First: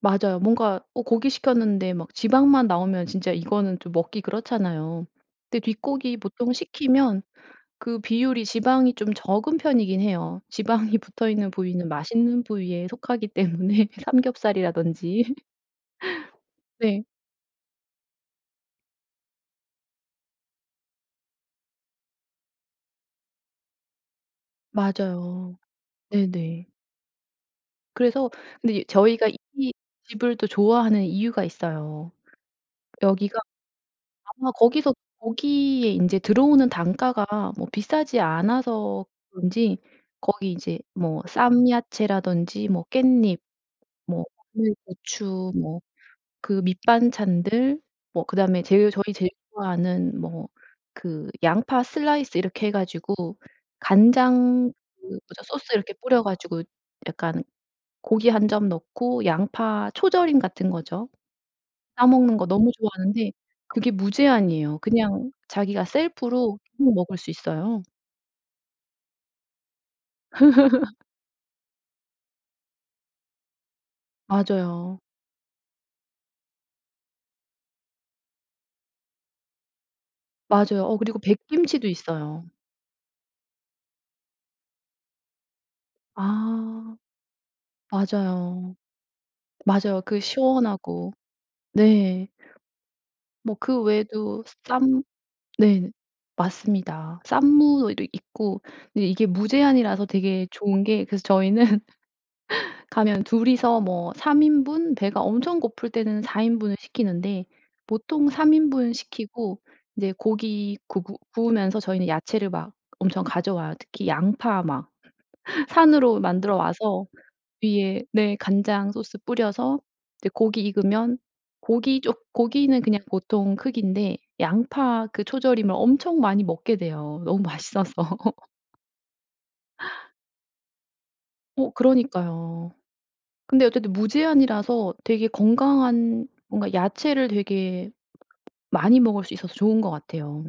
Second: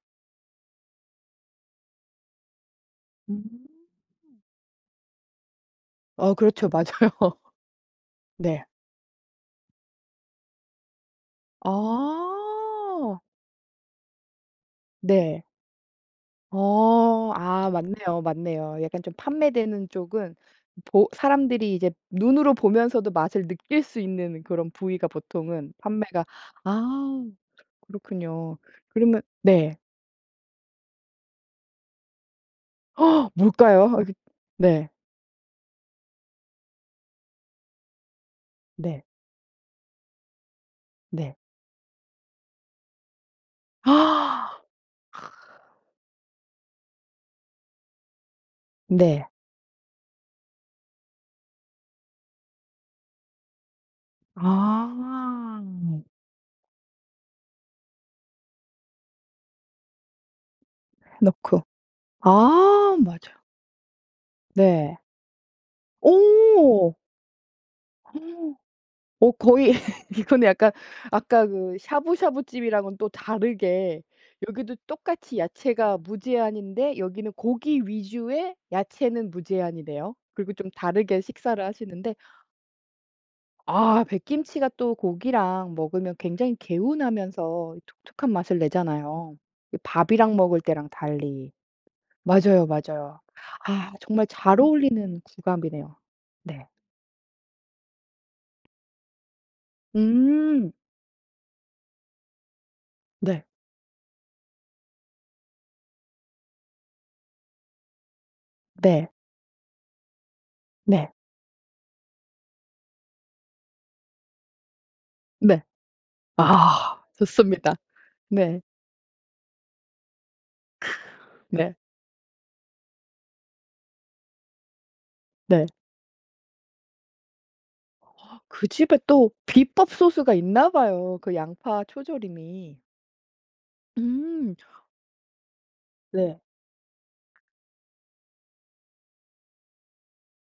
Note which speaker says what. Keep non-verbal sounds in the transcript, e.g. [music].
Speaker 1: 맞아요. 뭔가 어 고기 시켰는데 막 지방만 나오면 진짜
Speaker 2: 으음.
Speaker 1: 이거는 좀 먹기 그렇잖아요. 근데 뒷고기
Speaker 2: 어
Speaker 1: 보통
Speaker 2: 그렇죠.
Speaker 1: 시키면
Speaker 2: 맞아요.
Speaker 1: 그 비율이
Speaker 2: 네.
Speaker 1: 지방이 좀 적은 편이긴 해요. 지방이 붙어있는 부위는 맛있는 부위에
Speaker 2: 아.
Speaker 1: 속하기 때문에 삼겹살이라든지.
Speaker 2: 네.
Speaker 1: [laughs] 네.
Speaker 2: 어. 아 맞네요 맞네요. 약간 좀 판매되는 쪽은 보 사람들이 이제 눈으로 보면서도 맛을 느낄 수 있는 그런 부위가
Speaker 1: 맞아요.
Speaker 2: 보통은 판매가
Speaker 1: 네네.
Speaker 2: 아
Speaker 1: 그래서
Speaker 2: 그렇군요.
Speaker 1: 근데 이
Speaker 2: 그러면
Speaker 1: 저희가 이
Speaker 2: 네.
Speaker 1: 집을 또 좋아하는 이유가 있어요.
Speaker 2: [gasps]
Speaker 1: 여기가
Speaker 2: 뭘까요? 이
Speaker 1: 아마
Speaker 2: 그 네.
Speaker 1: 거기서 거기에 이제 들어오는 단가가 뭐 비싸지
Speaker 2: 네.
Speaker 1: 않아서 그런지 거기 이제 뭐
Speaker 2: 네.
Speaker 1: 쌈야채라든지 뭐 깻잎,
Speaker 2: [gasps] 크.
Speaker 1: 뭐 마늘, 고추, 뭐 그 밑반찬들, 뭐 그다음에 제일 저희
Speaker 2: 네.
Speaker 1: 제일 좋아하는 뭐 그 양파 슬라이스 이렇게 해 가지고 간장 그 뭐죠
Speaker 2: 아.
Speaker 1: 소스 이렇게 뿌려 가지고 약간 고기 1 점 넣고, 양파 초절임 같은 거죠.
Speaker 2: 넣고.
Speaker 1: 싸 먹는 거 너무
Speaker 2: 아
Speaker 1: 좋아하는데
Speaker 2: 맞아요.
Speaker 1: 그게 무제한이에요.
Speaker 2: 네.
Speaker 1: 그냥 자기가 셀프로 막
Speaker 2: 어.
Speaker 1: 먹을 수 있어요.
Speaker 2: [gasps] 어 거의 [laughs] 이 근데 약간
Speaker 1: [laughs]
Speaker 2: 아까 그 샤부샤부 집이랑은 또 다르게 여기도
Speaker 1: 맞아요.
Speaker 2: 똑같이 야채가 무제한인데 여기는 고기 위주의 야채는 무제한이네요. 그리고 좀
Speaker 1: 맞아요. 어 그리고
Speaker 2: 다르게 식사를
Speaker 1: 백김치도
Speaker 2: 하시는데
Speaker 1: 있어요.
Speaker 2: 아 백김치가 또 고기랑 먹으면 굉장히
Speaker 1: 아
Speaker 2: 개운하면서 독특한 맛을
Speaker 1: 맞아요.
Speaker 2: 내잖아요. 이
Speaker 1: 맞아요 그
Speaker 2: 밥이랑 먹을 때랑
Speaker 1: 시원하고.
Speaker 2: 달리.
Speaker 1: 네.
Speaker 2: 맞아요 맞아요.
Speaker 1: 뭐 그
Speaker 2: 아 정말
Speaker 1: 외에도 스
Speaker 2: 잘
Speaker 1: 쌈
Speaker 2: 어울리는
Speaker 1: 네.
Speaker 2: 궁합이네요. 네.
Speaker 1: 맞습니다. 쌈무도 있고 이게 무제한이라서 되게
Speaker 2: 음.
Speaker 1: 좋은 게 그래서 저희는 [laughs] 가면
Speaker 2: 네.
Speaker 1: 둘이서 뭐 3 인분, 배가 엄청 고플 때는 4 인분을 시키는데. 보통 3 인분
Speaker 2: 네.
Speaker 1: 시키고 이제 고기 구
Speaker 2: 네.
Speaker 1: 구 구우면서 저희는 야채를 막 엄청 가져와요. 특히 양파 막
Speaker 2: 네.
Speaker 1: [laughs] 산으로
Speaker 2: 아.
Speaker 1: 만들어와서
Speaker 2: 좋습니다.
Speaker 1: 위에 네.
Speaker 2: 네.
Speaker 1: 간장 소스 뿌려서 이제 고기
Speaker 2: 크으.
Speaker 1: 익으면
Speaker 2: 네.
Speaker 1: 고기 쪼 고기는 그냥 보통 크기인데 양파 그
Speaker 2: 네.
Speaker 1: 초절임을 엄청 많이 먹게 돼요. 너무 맛있어서.
Speaker 2: 아
Speaker 1: [laughs]
Speaker 2: 그 집에 또 비법 소스가 있나 봐요. 그
Speaker 1: 어
Speaker 2: 양파
Speaker 1: 그러니까요.
Speaker 2: 초절임이.
Speaker 1: 근데 어쨌든
Speaker 2: 음.
Speaker 1: 무제한이라서 되게 건강한
Speaker 2: 네.
Speaker 1: 뭔가 야채를 되게 많이 먹을 수 있어서 좋은 것 같아요.